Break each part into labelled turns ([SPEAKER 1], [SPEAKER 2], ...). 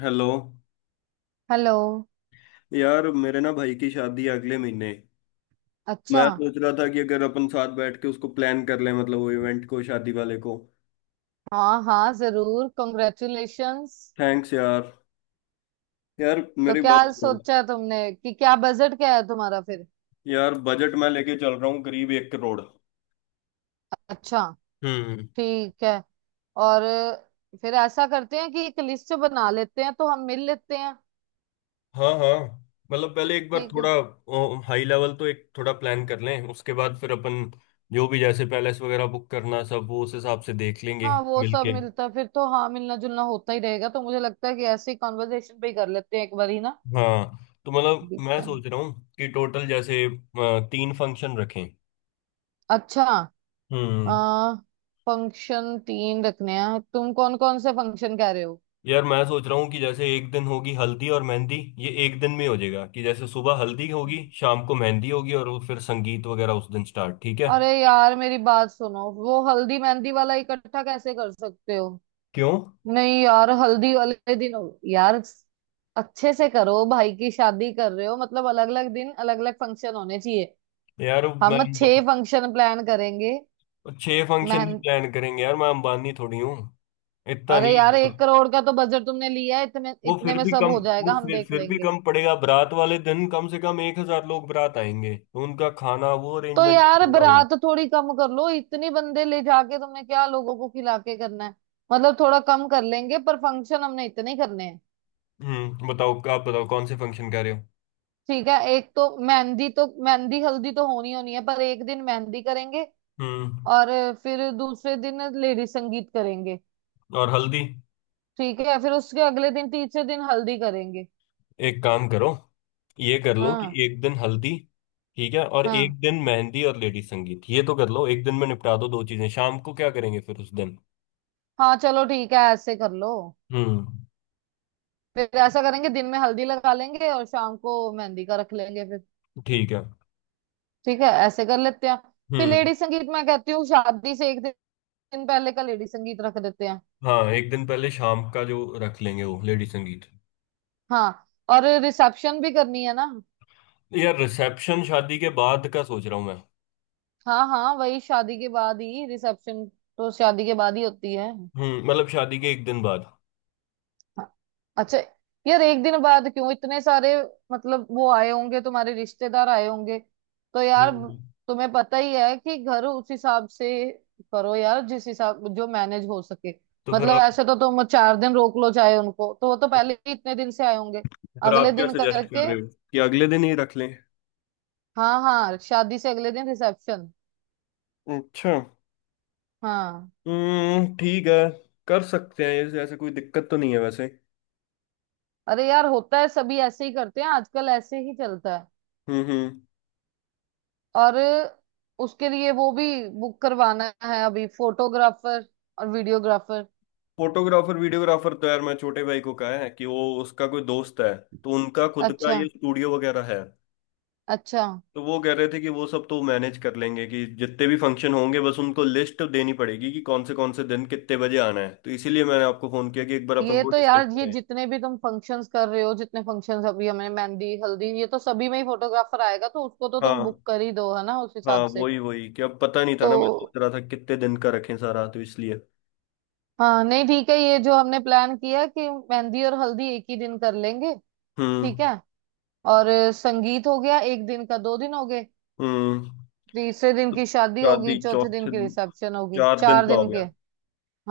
[SPEAKER 1] Hello
[SPEAKER 2] hello.
[SPEAKER 1] यार मेरे ना भाई की शादी है अगले महीने।
[SPEAKER 2] अच्छा।
[SPEAKER 1] मैं सोच रहा था कि अगर अपन साथ बैठ के उसको प्लान कर लें मतलब वो इवेंट को शादी वाले को।
[SPEAKER 2] हाँ हाँ, जरूर। कॉन्ग्रेचुलेशंस।
[SPEAKER 1] थैंक्स यार। यार
[SPEAKER 2] तो
[SPEAKER 1] मेरी
[SPEAKER 2] क्या
[SPEAKER 1] बात सुनो।
[SPEAKER 2] सोचा है तुमने कि क्या बजट क्या है तुम्हारा फिर।
[SPEAKER 1] यार बजट मैं लेके चल रहा हूँ करीब 1 करोड़।
[SPEAKER 2] अच्छा।
[SPEAKER 1] हम्म।
[SPEAKER 2] ठीक है। और फिर ऐसा करते हैं कि एक लिस्ट बना लेते हैं तो हम मिल लेते हैं।
[SPEAKER 1] हाँ हाँ। मतलब पहले एक बार
[SPEAKER 2] ठीक
[SPEAKER 1] थोड़ा
[SPEAKER 2] है।
[SPEAKER 1] हाई लेवल तो एक थोड़ा प्लान कर लें उसके बाद फिर अपन जो भी जैसे पैलेस वगैरह बुक करना सब वो उस हिसाब से देख लेंगे।
[SPEAKER 2] हाँ, वो सब
[SPEAKER 1] मिलके
[SPEAKER 2] मिलता फिर तो, हाँ मिलना जुलना होता ही रहेगा, तो मुझे लगता है कि ऐसे ही कॉन्वर्जेशन पे ही कर लेते हैं एक बार ही ना।
[SPEAKER 1] हाँ। तो मतलब मैं
[SPEAKER 2] देखते हैं।
[SPEAKER 1] सोच रहा हूँ कि टोटल जैसे तीन फंक्शन रखें।
[SPEAKER 2] अच्छा। आ
[SPEAKER 1] हम्म।
[SPEAKER 2] फंक्शन तीन रखने हैं, तुम कौन कौन से फंक्शन कह रहे हो?
[SPEAKER 1] यार मैं सोच रहा हूँ कि जैसे एक दिन होगी हल्दी और मेहंदी। ये एक दिन में हो जाएगा कि जैसे सुबह हल्दी होगी शाम को मेहंदी होगी और वो फिर संगीत वगैरह उस दिन स्टार्ट। ठीक है।
[SPEAKER 2] अरे यार, मेरी बात सुनो, वो हल्दी मेहंदी वाला इकट्ठा कैसे कर सकते हो?
[SPEAKER 1] क्यों?
[SPEAKER 2] नहीं यार, हल्दी वाले दिन यार अच्छे से करो, भाई की शादी कर रहे हो, मतलब अलग अलग दिन अलग अलग फंक्शन होने चाहिए।
[SPEAKER 1] यार मैं
[SPEAKER 2] हम छह फंक्शन प्लान करेंगे।
[SPEAKER 1] छह फंक्शन भी
[SPEAKER 2] मेहंदी।
[SPEAKER 1] प्लान करेंगे, यार मैं अंबानी थोड़ी हूँ। इतना
[SPEAKER 2] अरे
[SPEAKER 1] नहीं।
[SPEAKER 2] यार, 1 करोड़ का तो बजट तुमने लिया है, इतने
[SPEAKER 1] वो
[SPEAKER 2] इतने
[SPEAKER 1] फिर
[SPEAKER 2] में
[SPEAKER 1] भी
[SPEAKER 2] सब
[SPEAKER 1] कम।
[SPEAKER 2] हो जाएगा,
[SPEAKER 1] वो
[SPEAKER 2] हम
[SPEAKER 1] फिर
[SPEAKER 2] देख
[SPEAKER 1] फिर भी
[SPEAKER 2] लेंगे।
[SPEAKER 1] कम पड़ेगा, बारात वाले दिन कम से कम 1,000 लोग बारात आएंगे तो उनका खाना वो
[SPEAKER 2] तो
[SPEAKER 1] अरेंजमेंट
[SPEAKER 2] यार
[SPEAKER 1] करना होगा।
[SPEAKER 2] बारात थोड़ी कम कर लो, इतनी बंदे ले जाके तुमने क्या लोगों को खिला के करना है? मतलब थोड़ा कम कर लेंगे, पर फंक्शन हमने इतने ही करने हैं।
[SPEAKER 1] हम्म। बताओ आप बताओ कौन से फंक्शन कह रहे हो।
[SPEAKER 2] ठीक है, एक तो मेहंदी, तो मेहंदी हल्दी तो होनी होनी है, पर एक दिन मेहंदी करेंगे।
[SPEAKER 1] हम्म।
[SPEAKER 2] और फिर दूसरे दिन लेडी संगीत करेंगे।
[SPEAKER 1] और हल्दी।
[SPEAKER 2] ठीक है, फिर उसके अगले दिन तीसरे दिन हल्दी करेंगे।
[SPEAKER 1] एक काम करो। ये कर लो कि
[SPEAKER 2] हाँ
[SPEAKER 1] एक दिन हल्दी ठीक है, और
[SPEAKER 2] हाँ
[SPEAKER 1] एक दिन मेहंदी और लेडी संगीत, ये तो कर लो, एक दिन में निपटा दो दो चीजें। शाम को क्या करेंगे फिर उस दिन?
[SPEAKER 2] हाँ, चलो ठीक है, ऐसे कर लो।
[SPEAKER 1] हम्म
[SPEAKER 2] फिर ऐसा करेंगे, दिन में हल्दी लगा लेंगे और शाम को मेहंदी का रख लेंगे फिर।
[SPEAKER 1] ठीक है।
[SPEAKER 2] ठीक है, ऐसे कर लेते हैं। फिर
[SPEAKER 1] हम्म
[SPEAKER 2] लेडी संगीत मैं कहती हूँ शादी से एक दिन पहले का लेडी संगीत रख देते हैं।
[SPEAKER 1] हाँ। एक दिन पहले शाम का जो रख लेंगे वो लेडी संगीत।
[SPEAKER 2] हाँ, और रिसेप्शन भी करनी है ना?
[SPEAKER 1] यार रिसेप्शन शादी के बाद का सोच रहा हूँ मैं।
[SPEAKER 2] हाँ हाँ, वही शादी के बाद ही रिसेप्शन, तो शादी के बाद ही होती है।
[SPEAKER 1] हम्म, मतलब शादी के एक दिन बाद।
[SPEAKER 2] हाँ। अच्छा। यार एक दिन बाद क्यों, इतने सारे, मतलब वो आए होंगे, तुम्हारे रिश्तेदार आए होंगे, तो यार
[SPEAKER 1] हम्म।
[SPEAKER 2] तुम्हें पता ही है कि घर उस हिसाब से करो यार, जिस हिसाब जो मैनेज हो सके।
[SPEAKER 1] तो फिर
[SPEAKER 2] मतलब
[SPEAKER 1] आप,
[SPEAKER 2] ऐसे तो तुम 4 दिन रोक लो चाहे उनको, तो वो तो पहले ही इतने दिन से आए होंगे।
[SPEAKER 1] फिर आप
[SPEAKER 2] अगले
[SPEAKER 1] क्या
[SPEAKER 2] दिन
[SPEAKER 1] सजेस्ट कर
[SPEAKER 2] करके,
[SPEAKER 1] रहे हो कि अगले दिन ही रख लें?
[SPEAKER 2] हाँ हाँ शादी से अगले दिन रिसेप्शन।
[SPEAKER 1] अच्छा।
[SPEAKER 2] हाँ।
[SPEAKER 1] ठीक है। कर सकते हैं ऐसे, ऐसे कोई दिक्कत तो नहीं है वैसे।
[SPEAKER 2] अरे यार होता है, सभी ऐसे ही करते हैं, आजकल ऐसे ही चलता है।
[SPEAKER 1] हम्म।
[SPEAKER 2] और उसके लिए वो भी बुक करवाना है अभी, फोटोग्राफर और वीडियोग्राफर।
[SPEAKER 1] फोटोग्राफर वीडियोग्राफर तो यार मैं छोटे भाई को कहा है कि वो उसका कोई दोस्त है, तो उनका खुद का
[SPEAKER 2] अच्छा
[SPEAKER 1] ये स्टूडियो वगैरह है।
[SPEAKER 2] अच्छा।
[SPEAKER 1] तो वो कह रहे थे कि वो सब तो मैनेज कर लेंगे कि जितने भी फंक्शन होंगे बस उनको लिस्ट देनी पड़ेगी कि कौन से दिन कितने बजे आना है, तो इसीलिए मैंने आपको फोन किया कि एक बार अपन
[SPEAKER 2] ये
[SPEAKER 1] वो
[SPEAKER 2] तो
[SPEAKER 1] डिस्कस
[SPEAKER 2] यार, ये
[SPEAKER 1] करें।
[SPEAKER 2] जितने भी तुम फंक्शंस कर रहे हो, जितने फंक्शंस अभी हमें, मेहंदी हल्दी, ये तो सभी में ही फोटोग्राफर आएगा, तो उसको तो तुम
[SPEAKER 1] हाँ
[SPEAKER 2] बुक कर ही दो, है ना, उस
[SPEAKER 1] हाँ
[SPEAKER 2] हिसाब से।
[SPEAKER 1] वही वही कि अब पता नहीं था
[SPEAKER 2] तो
[SPEAKER 1] ना, मैं सोच रहा था कितने दिन का रखें सारा तो इसलिए।
[SPEAKER 2] हाँ, नहीं ठीक है, ये जो हमने प्लान किया कि मेहंदी और हल्दी एक ही दिन कर लेंगे।
[SPEAKER 1] हम्म
[SPEAKER 2] ठीक है। और संगीत हो गया एक दिन का, 2 दिन हो गए।
[SPEAKER 1] हम्म।
[SPEAKER 2] तीसरे दिन
[SPEAKER 1] तो
[SPEAKER 2] की शादी होगी,
[SPEAKER 1] शादी
[SPEAKER 2] चौथे दिन
[SPEAKER 1] चौथे
[SPEAKER 2] की
[SPEAKER 1] दिन-
[SPEAKER 2] रिसेप्शन होगी,
[SPEAKER 1] चार दिन
[SPEAKER 2] चार
[SPEAKER 1] का हो
[SPEAKER 2] दिन के।
[SPEAKER 1] गया।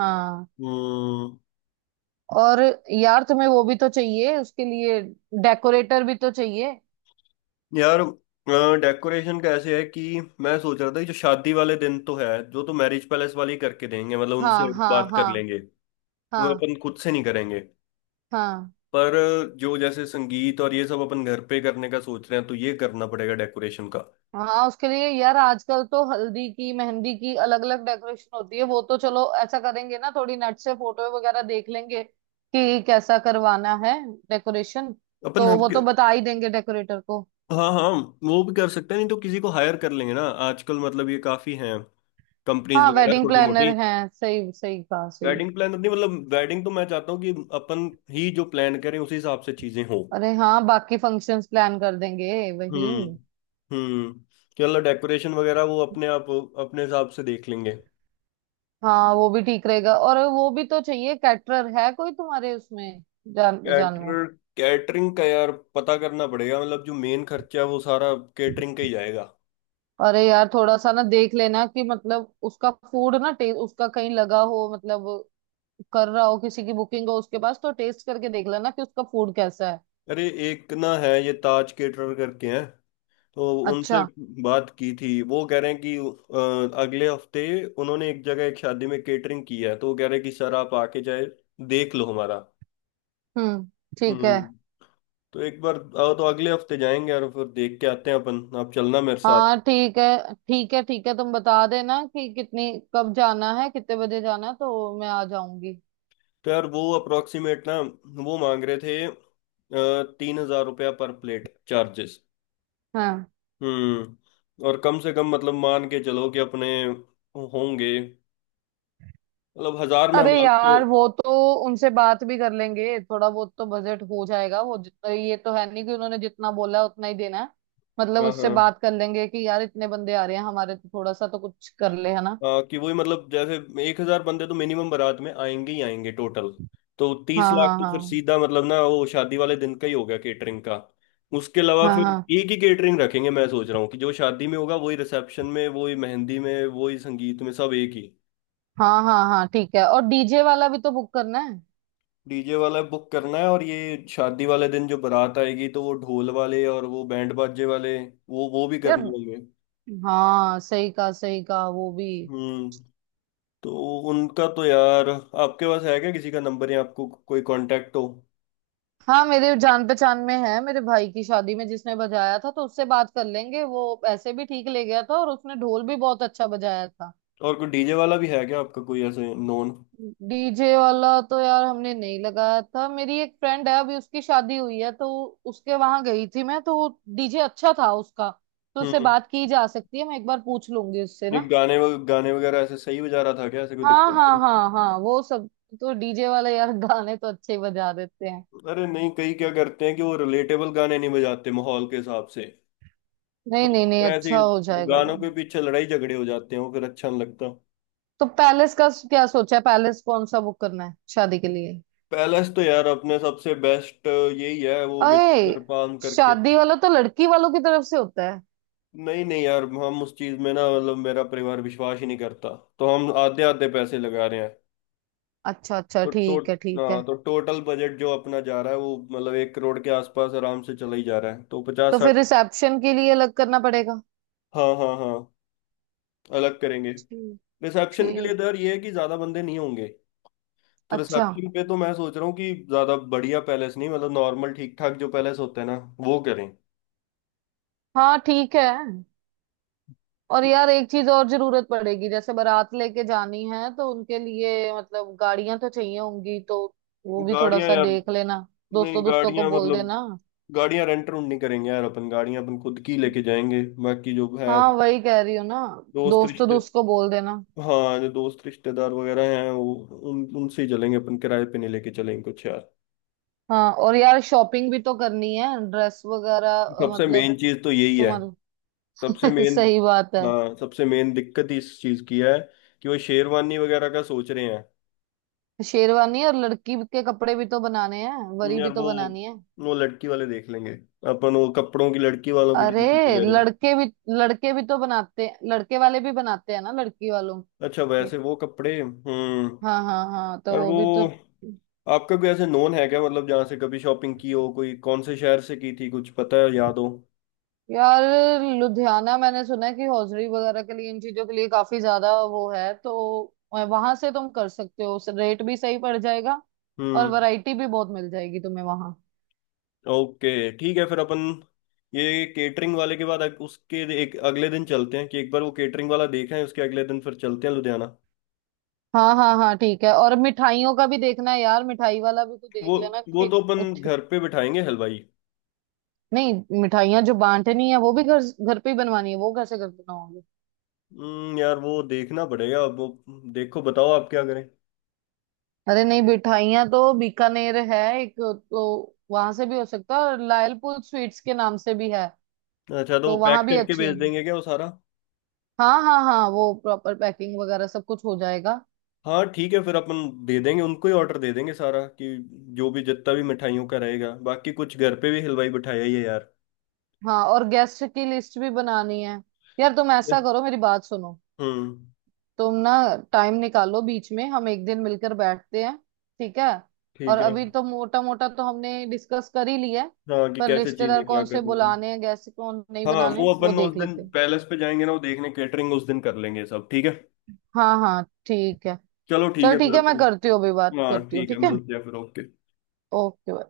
[SPEAKER 2] हाँ।
[SPEAKER 1] हम्म।
[SPEAKER 2] और यार तुम्हें वो भी तो चाहिए उसके लिए, डेकोरेटर भी तो चाहिए।
[SPEAKER 1] यार डेकोरेशन का ऐसे है कि मैं सोच रहा था कि जो शादी वाले दिन तो है जो तो मैरिज पैलेस वाले ही करके देंगे, मतलब
[SPEAKER 2] हाँ
[SPEAKER 1] उनसे
[SPEAKER 2] हाँ
[SPEAKER 1] बात कर
[SPEAKER 2] हाँ
[SPEAKER 1] लेंगे। वो
[SPEAKER 2] हाँ
[SPEAKER 1] अपन खुद से नहीं करेंगे।
[SPEAKER 2] हाँ
[SPEAKER 1] पर जो जैसे संगीत और ये सब अपन घर पे करने का सोच रहे हैं तो ये करना पड़ेगा डेकोरेशन का।
[SPEAKER 2] हाँ। उसके लिए यार, आजकल तो हल्दी की मेहंदी की अलग अलग डेकोरेशन होती है, वो तो चलो ऐसा करेंगे ना, थोड़ी नेट से फोटो वगैरह देख लेंगे कि कैसा करवाना है डेकोरेशन,
[SPEAKER 1] अपन
[SPEAKER 2] तो
[SPEAKER 1] हम।
[SPEAKER 2] वो तो बता ही देंगे डेकोरेटर को।
[SPEAKER 1] हाँ हाँ वो भी कर सकते हैं, नहीं तो किसी को हायर कर लेंगे ना। आजकल मतलब ये काफी हैं कंपनीज
[SPEAKER 2] हाँ,
[SPEAKER 1] वगैरह
[SPEAKER 2] वेडिंग
[SPEAKER 1] छोटी
[SPEAKER 2] प्लानर
[SPEAKER 1] मोटी।
[SPEAKER 2] हैं, सही सही कहा, सही।
[SPEAKER 1] वेडिंग प्लानर नहीं, मतलब वेडिंग तो मैं चाहता हूँ कि अपन ही जो प्लान करें उसी हिसाब से चीजें हों।
[SPEAKER 2] अरे हाँ, बाकी फंक्शंस प्लान कर देंगे वही।
[SPEAKER 1] हम्म हम्म। चलो डेकोरेशन वगैरह वो अपने आप अपने हिसाब से देख लेंगे।
[SPEAKER 2] हाँ वो भी ठीक रहेगा, और वो भी तो चाहिए, कैटरर है कोई तुम्हारे उसमें जान जान में?
[SPEAKER 1] कैटर कैटरिंग का यार पता करना पड़ेगा, मतलब जो मेन खर्चा है वो सारा कैटरिंग का ही जाएगा।
[SPEAKER 2] अरे यार, थोड़ा सा ना देख लेना कि, मतलब उसका फूड ना टेस्ट, उसका कहीं लगा हो, मतलब कर रहा हो, किसी की बुकिंग हो उसके पास, तो टेस्ट करके देख लेना कि उसका फूड कैसा है।
[SPEAKER 1] अरे एक ना है ये ताज केटरर करके हैं, तो उनसे
[SPEAKER 2] अच्छा।
[SPEAKER 1] बात की थी, वो कह रहे हैं कि अगले हफ्ते उन्होंने एक जगह एक शादी में केटरिंग की है, तो वो कह रहे हैं कि सर आप आके जाए देख लो हमारा।
[SPEAKER 2] हम्म, ठीक है।
[SPEAKER 1] हम्म। तो एक बार आओ तो अगले हफ्ते जाएंगे और फिर देख के आते हैं अपन, आप चलना मेरे साथ।
[SPEAKER 2] हाँ ठीक है ठीक है ठीक है, तुम बता देना कि कितनी, कब जाना है, कितने बजे जाना है, तो मैं आ जाऊंगी।
[SPEAKER 1] तो यार वो अप्रोक्सीमेट ना वो मांग रहे थे 3,000 रुपया पर प्लेट चार्जेस।
[SPEAKER 2] हाँ।
[SPEAKER 1] और कम से कम मतलब मान के चलो कि अपने होंगे, मतलब हजार
[SPEAKER 2] अरे
[SPEAKER 1] मेहमान तो।
[SPEAKER 2] यार, वो तो उनसे बात भी कर लेंगे, थोड़ा बहुत तो बजट हो जाएगा वो जितना, ये तो है नहीं कि उन्होंने जितना बोला है उतना ही देना है। मतलब
[SPEAKER 1] हाँ
[SPEAKER 2] उससे
[SPEAKER 1] हाँ
[SPEAKER 2] बात कर लेंगे कि यार इतने बंदे आ रहे हैं हमारे, तो थोड़ा सा तो कुछ कर ले, है ना?
[SPEAKER 1] हाँ, कि वही मतलब जैसे 1,000 बंदे तो मिनिमम बारात में आएंगे ही आएंगे टोटल। तो
[SPEAKER 2] हाँ
[SPEAKER 1] 30 लाख
[SPEAKER 2] हाँ
[SPEAKER 1] तो फिर
[SPEAKER 2] हाँ
[SPEAKER 1] सीधा मतलब ना वो शादी वाले दिन का ही हो गया केटरिंग का। उसके अलावा
[SPEAKER 2] हाँ
[SPEAKER 1] फिर
[SPEAKER 2] हाँ
[SPEAKER 1] एक ही केटरिंग रखेंगे, मैं सोच रहा हूँ कि जो शादी में होगा वही रिसेप्शन में वही मेहंदी में वही संगीत में, सब एक ही।
[SPEAKER 2] हाँ हाँ हाँ, ठीक है, और डीजे वाला भी तो बुक करना है।
[SPEAKER 1] डीजे वाला बुक करना है और ये शादी वाले दिन जो बारात आएगी तो वो ढोल वाले और वो बैंड बाजे वाले, वो भी
[SPEAKER 2] यार
[SPEAKER 1] करने होंगे।
[SPEAKER 2] हाँ, सही कहा सही कहा, वो भी।
[SPEAKER 1] हम्म। तो उनका तो यार आपके पास है क्या किसी का नंबर, या आपको कोई कांटेक्ट हो?
[SPEAKER 2] हाँ, मेरे जान पहचान में है, मेरे भाई की शादी में जिसने बजाया था, तो उससे बात कर लेंगे, वो ऐसे भी ठीक ले गया था और उसने ढोल भी बहुत अच्छा बजाया था।
[SPEAKER 1] और कोई डीजे वाला भी है क्या आपका, कोई ऐसे नोन?
[SPEAKER 2] डीजे वाला तो यार हमने नहीं लगाया था, मेरी एक फ्रेंड है, अभी उसकी शादी हुई है, तो उसके वहां गई थी मैं, तो डीजे अच्छा था उसका, तो उससे
[SPEAKER 1] हम्म।
[SPEAKER 2] बात की जा सकती है, मैं एक बार पूछ लूंगी उससे
[SPEAKER 1] नहीं
[SPEAKER 2] ना।
[SPEAKER 1] गाने वगैरह ऐसे सही बजा रहा था क्या, ऐसे कोई दिक्कत
[SPEAKER 2] हाँ हाँ
[SPEAKER 1] नहीं?
[SPEAKER 2] हाँ हाँ, वो सब, तो डीजे वाले यार गाने तो अच्छे ही बजा देते हैं।
[SPEAKER 1] अरे नहीं कई क्या करते हैं कि वो रिलेटेबल गाने नहीं बजाते माहौल के हिसाब से।
[SPEAKER 2] नहीं
[SPEAKER 1] तो
[SPEAKER 2] नहीं नहीं,
[SPEAKER 1] फिर ऐसे
[SPEAKER 2] अच्छा हो
[SPEAKER 1] ही
[SPEAKER 2] जाएगा वो।
[SPEAKER 1] गानों के पीछे लड़ाई झगड़े हो जाते हैं, वो फिर अच्छा नहीं लगता।
[SPEAKER 2] तो पैलेस का क्या सोचा है, पैलेस कौन सा बुक करना है शादी के लिए?
[SPEAKER 1] पैलेस तो यार अपने सबसे बेस्ट यही है वो विनिगर
[SPEAKER 2] अरे,
[SPEAKER 1] पाम करके।
[SPEAKER 2] शादी वाला तो लड़की वालों की तरफ से होता है।
[SPEAKER 1] नहीं नहीं यार, हम उस चीज में ना मतलब मेरा परिवार विश्वास ही नहीं करता, तो हम आधे आधे पैसे लगा रहे हैं।
[SPEAKER 2] अच्छा अच्छा,
[SPEAKER 1] तो टो
[SPEAKER 2] ठीक है ठीक है।
[SPEAKER 1] हाँ तो टोटल बजट जो अपना जा रहा है वो मतलब 1 करोड़ के आसपास आराम से चला ही जा रहा है, तो
[SPEAKER 2] तो
[SPEAKER 1] पचास साठ।
[SPEAKER 2] फिर रिसेप्शन के लिए अलग करना पड़ेगा।
[SPEAKER 1] हाँ हाँ हाँ, अलग करेंगे।
[SPEAKER 2] जी।
[SPEAKER 1] रिसेप्शन के लिए तो
[SPEAKER 2] ठीक।
[SPEAKER 1] यार ये है कि ज्यादा बंदे नहीं होंगे। तो
[SPEAKER 2] अच्छा।
[SPEAKER 1] रिसेप्शन पे तो मैं सोच रहा हूँ कि ज्यादा बढ़िया पैलेस नहीं, मतलब नॉर्मल ठीक ठाक जो पैलेस होते हैं ना वो करें।
[SPEAKER 2] हाँ ठीक है। और यार एक चीज और जरूरत पड़ेगी, जैसे बारात लेके जानी है, तो उनके लिए मतलब गाड़ियां तो चाहिए होंगी, तो वो भी थोड़ा
[SPEAKER 1] गाड़ियां
[SPEAKER 2] सा
[SPEAKER 1] यार,
[SPEAKER 2] देख लेना। दोस्तों
[SPEAKER 1] नहीं
[SPEAKER 2] दोस्तों को
[SPEAKER 1] गाड़ियां
[SPEAKER 2] बोल
[SPEAKER 1] मतलब
[SPEAKER 2] देना।
[SPEAKER 1] गाड़ियां रेंट रूंट नहीं करेंगे यार, अपन गाड़ियां अपन खुद की लेके जाएंगे। बाकी जो है
[SPEAKER 2] हाँ वही कह रही हूँ ना।
[SPEAKER 1] दोस्त
[SPEAKER 2] दोस्तों
[SPEAKER 1] रिश्ते।
[SPEAKER 2] दोस्त को बोल देना।
[SPEAKER 1] हाँ जो दोस्त रिश्तेदार वगैरह हैं वो उन उनसे ही चलेंगे, अपन किराए पे नहीं लेके चलेंगे कुछ यार।
[SPEAKER 2] हाँ और यार, शॉपिंग भी तो करनी है, ड्रेस वगैरह,
[SPEAKER 1] सबसे
[SPEAKER 2] मतलब
[SPEAKER 1] मेन चीज तो यही है,
[SPEAKER 2] तुम्हारी।
[SPEAKER 1] सबसे मेन।
[SPEAKER 2] सही बात है।
[SPEAKER 1] हाँ सबसे मेन दिक्कत ही इस चीज की है कि वो शेरवानी वगैरह का सोच रहे हैं।
[SPEAKER 2] शेरवानी और लड़की के कपड़े भी तो बनाने हैं, वरी भी
[SPEAKER 1] यार वो
[SPEAKER 2] तो बनानी है।
[SPEAKER 1] वो लड़की वाले देख लेंगे। अपन वो कपड़ों की लड़की वालों की
[SPEAKER 2] अरे
[SPEAKER 1] टेंशन ले रहे हैं।
[SPEAKER 2] लड़के भी, लड़के भी तो बनाते हैं, लड़के वाले भी बनाते हैं ना लड़की वालों
[SPEAKER 1] अच्छा
[SPEAKER 2] के।
[SPEAKER 1] वैसे वो कपड़े। हम्म।
[SPEAKER 2] हाँ हाँ हाँ तो
[SPEAKER 1] और
[SPEAKER 2] वो
[SPEAKER 1] वो
[SPEAKER 2] भी तो।
[SPEAKER 1] आपका कोई ऐसे नोन है क्या, मतलब जहाँ से कभी शॉपिंग की हो, कोई कौन से शहर से की थी कुछ पता है याद हो?
[SPEAKER 2] यार लुधियाना, मैंने सुना है कि हौजरी वगैरह के लिए, इन चीजों के लिए काफी ज्यादा वो है, तो वहां से तुम कर सकते हो, रेट भी सही पड़ जाएगा और
[SPEAKER 1] हम्म
[SPEAKER 2] वैरायटी भी बहुत मिल जाएगी तुम्हें वहां।
[SPEAKER 1] ओके ठीक है, फिर अपन ये केटरिंग वाले के बाद उसके एक अगले दिन चलते हैं कि एक बार वो केटरिंग वाला देखा है उसके अगले दिन फिर चलते हैं लुधियाना।
[SPEAKER 2] हाँ हाँ हाँ ठीक है, और मिठाइयों का भी देखना है यार, मिठाई वाला भी कुछ देख
[SPEAKER 1] वो
[SPEAKER 2] लेना
[SPEAKER 1] वो
[SPEAKER 2] कि,
[SPEAKER 1] तो अपन
[SPEAKER 2] कुछ
[SPEAKER 1] घर पे बिठाएंगे हलवाई।
[SPEAKER 2] नहीं। मिठाइयाँ जो बांटनी है वो भी घर घर पे ही बनवानी है, वो कैसे कर देना।
[SPEAKER 1] यार वो देखना पड़ेगा अब, वो देखो बताओ आप क्या करें।
[SPEAKER 2] अरे नहीं, मिठाइयाँ तो बीकानेर है एक, तो वहां से भी हो सकता है, और लायलपुर स्वीट्स के नाम से भी है,
[SPEAKER 1] अच्छा तो वो
[SPEAKER 2] तो
[SPEAKER 1] पैक
[SPEAKER 2] वहां भी
[SPEAKER 1] करके
[SPEAKER 2] अच्छे
[SPEAKER 1] भेज
[SPEAKER 2] हैं।
[SPEAKER 1] देंगे क्या वो सारा?
[SPEAKER 2] हाँ हाँ हाँ, वो प्रॉपर पैकिंग वगैरह सब कुछ हो जाएगा।
[SPEAKER 1] हाँ ठीक है, फिर अपन दे देंगे उनको ही ऑर्डर दे देंगे सारा, कि जो भी जितना भी मिठाइयों का रहेगा, बाकी कुछ घर पे भी हलवाई बिठाया ही है यार।
[SPEAKER 2] हाँ, और गेस्ट की लिस्ट भी बनानी है, यार तुम ऐसा करो, मेरी बात सुनो,
[SPEAKER 1] हम्म
[SPEAKER 2] तुम ना टाइम निकालो बीच में, हम एक दिन मिलकर बैठते हैं। ठीक है। और
[SPEAKER 1] ठीक है।
[SPEAKER 2] अभी तो मोटा मोटा तो हमने डिस्कस कर ही लिया है,
[SPEAKER 1] हाँ कि
[SPEAKER 2] पर
[SPEAKER 1] कैसे चीज है,
[SPEAKER 2] रिश्तेदार
[SPEAKER 1] क्या
[SPEAKER 2] कौन से
[SPEAKER 1] करनी है।
[SPEAKER 2] बुलाने हैं, गेस्ट कौन नहीं
[SPEAKER 1] हाँ वो
[SPEAKER 2] बनाने, वो
[SPEAKER 1] अपन उस
[SPEAKER 2] देख
[SPEAKER 1] दिन
[SPEAKER 2] लेते हैं।
[SPEAKER 1] पैलेस पे जाएंगे ना वो देखने, कैटरिंग उस दिन कर लेंगे सब ठीक है।
[SPEAKER 2] हाँ हाँ ठीक है।
[SPEAKER 1] चलो ठीक
[SPEAKER 2] चल
[SPEAKER 1] है
[SPEAKER 2] ठीक
[SPEAKER 1] फिर
[SPEAKER 2] है, मैं
[SPEAKER 1] अपन।
[SPEAKER 2] करती हूँ अभी, बात
[SPEAKER 1] हाँ
[SPEAKER 2] करती हूँ,
[SPEAKER 1] ठीक है,
[SPEAKER 2] ठीक है।
[SPEAKER 1] मिलते हैं फिर, ओके।
[SPEAKER 2] ओके।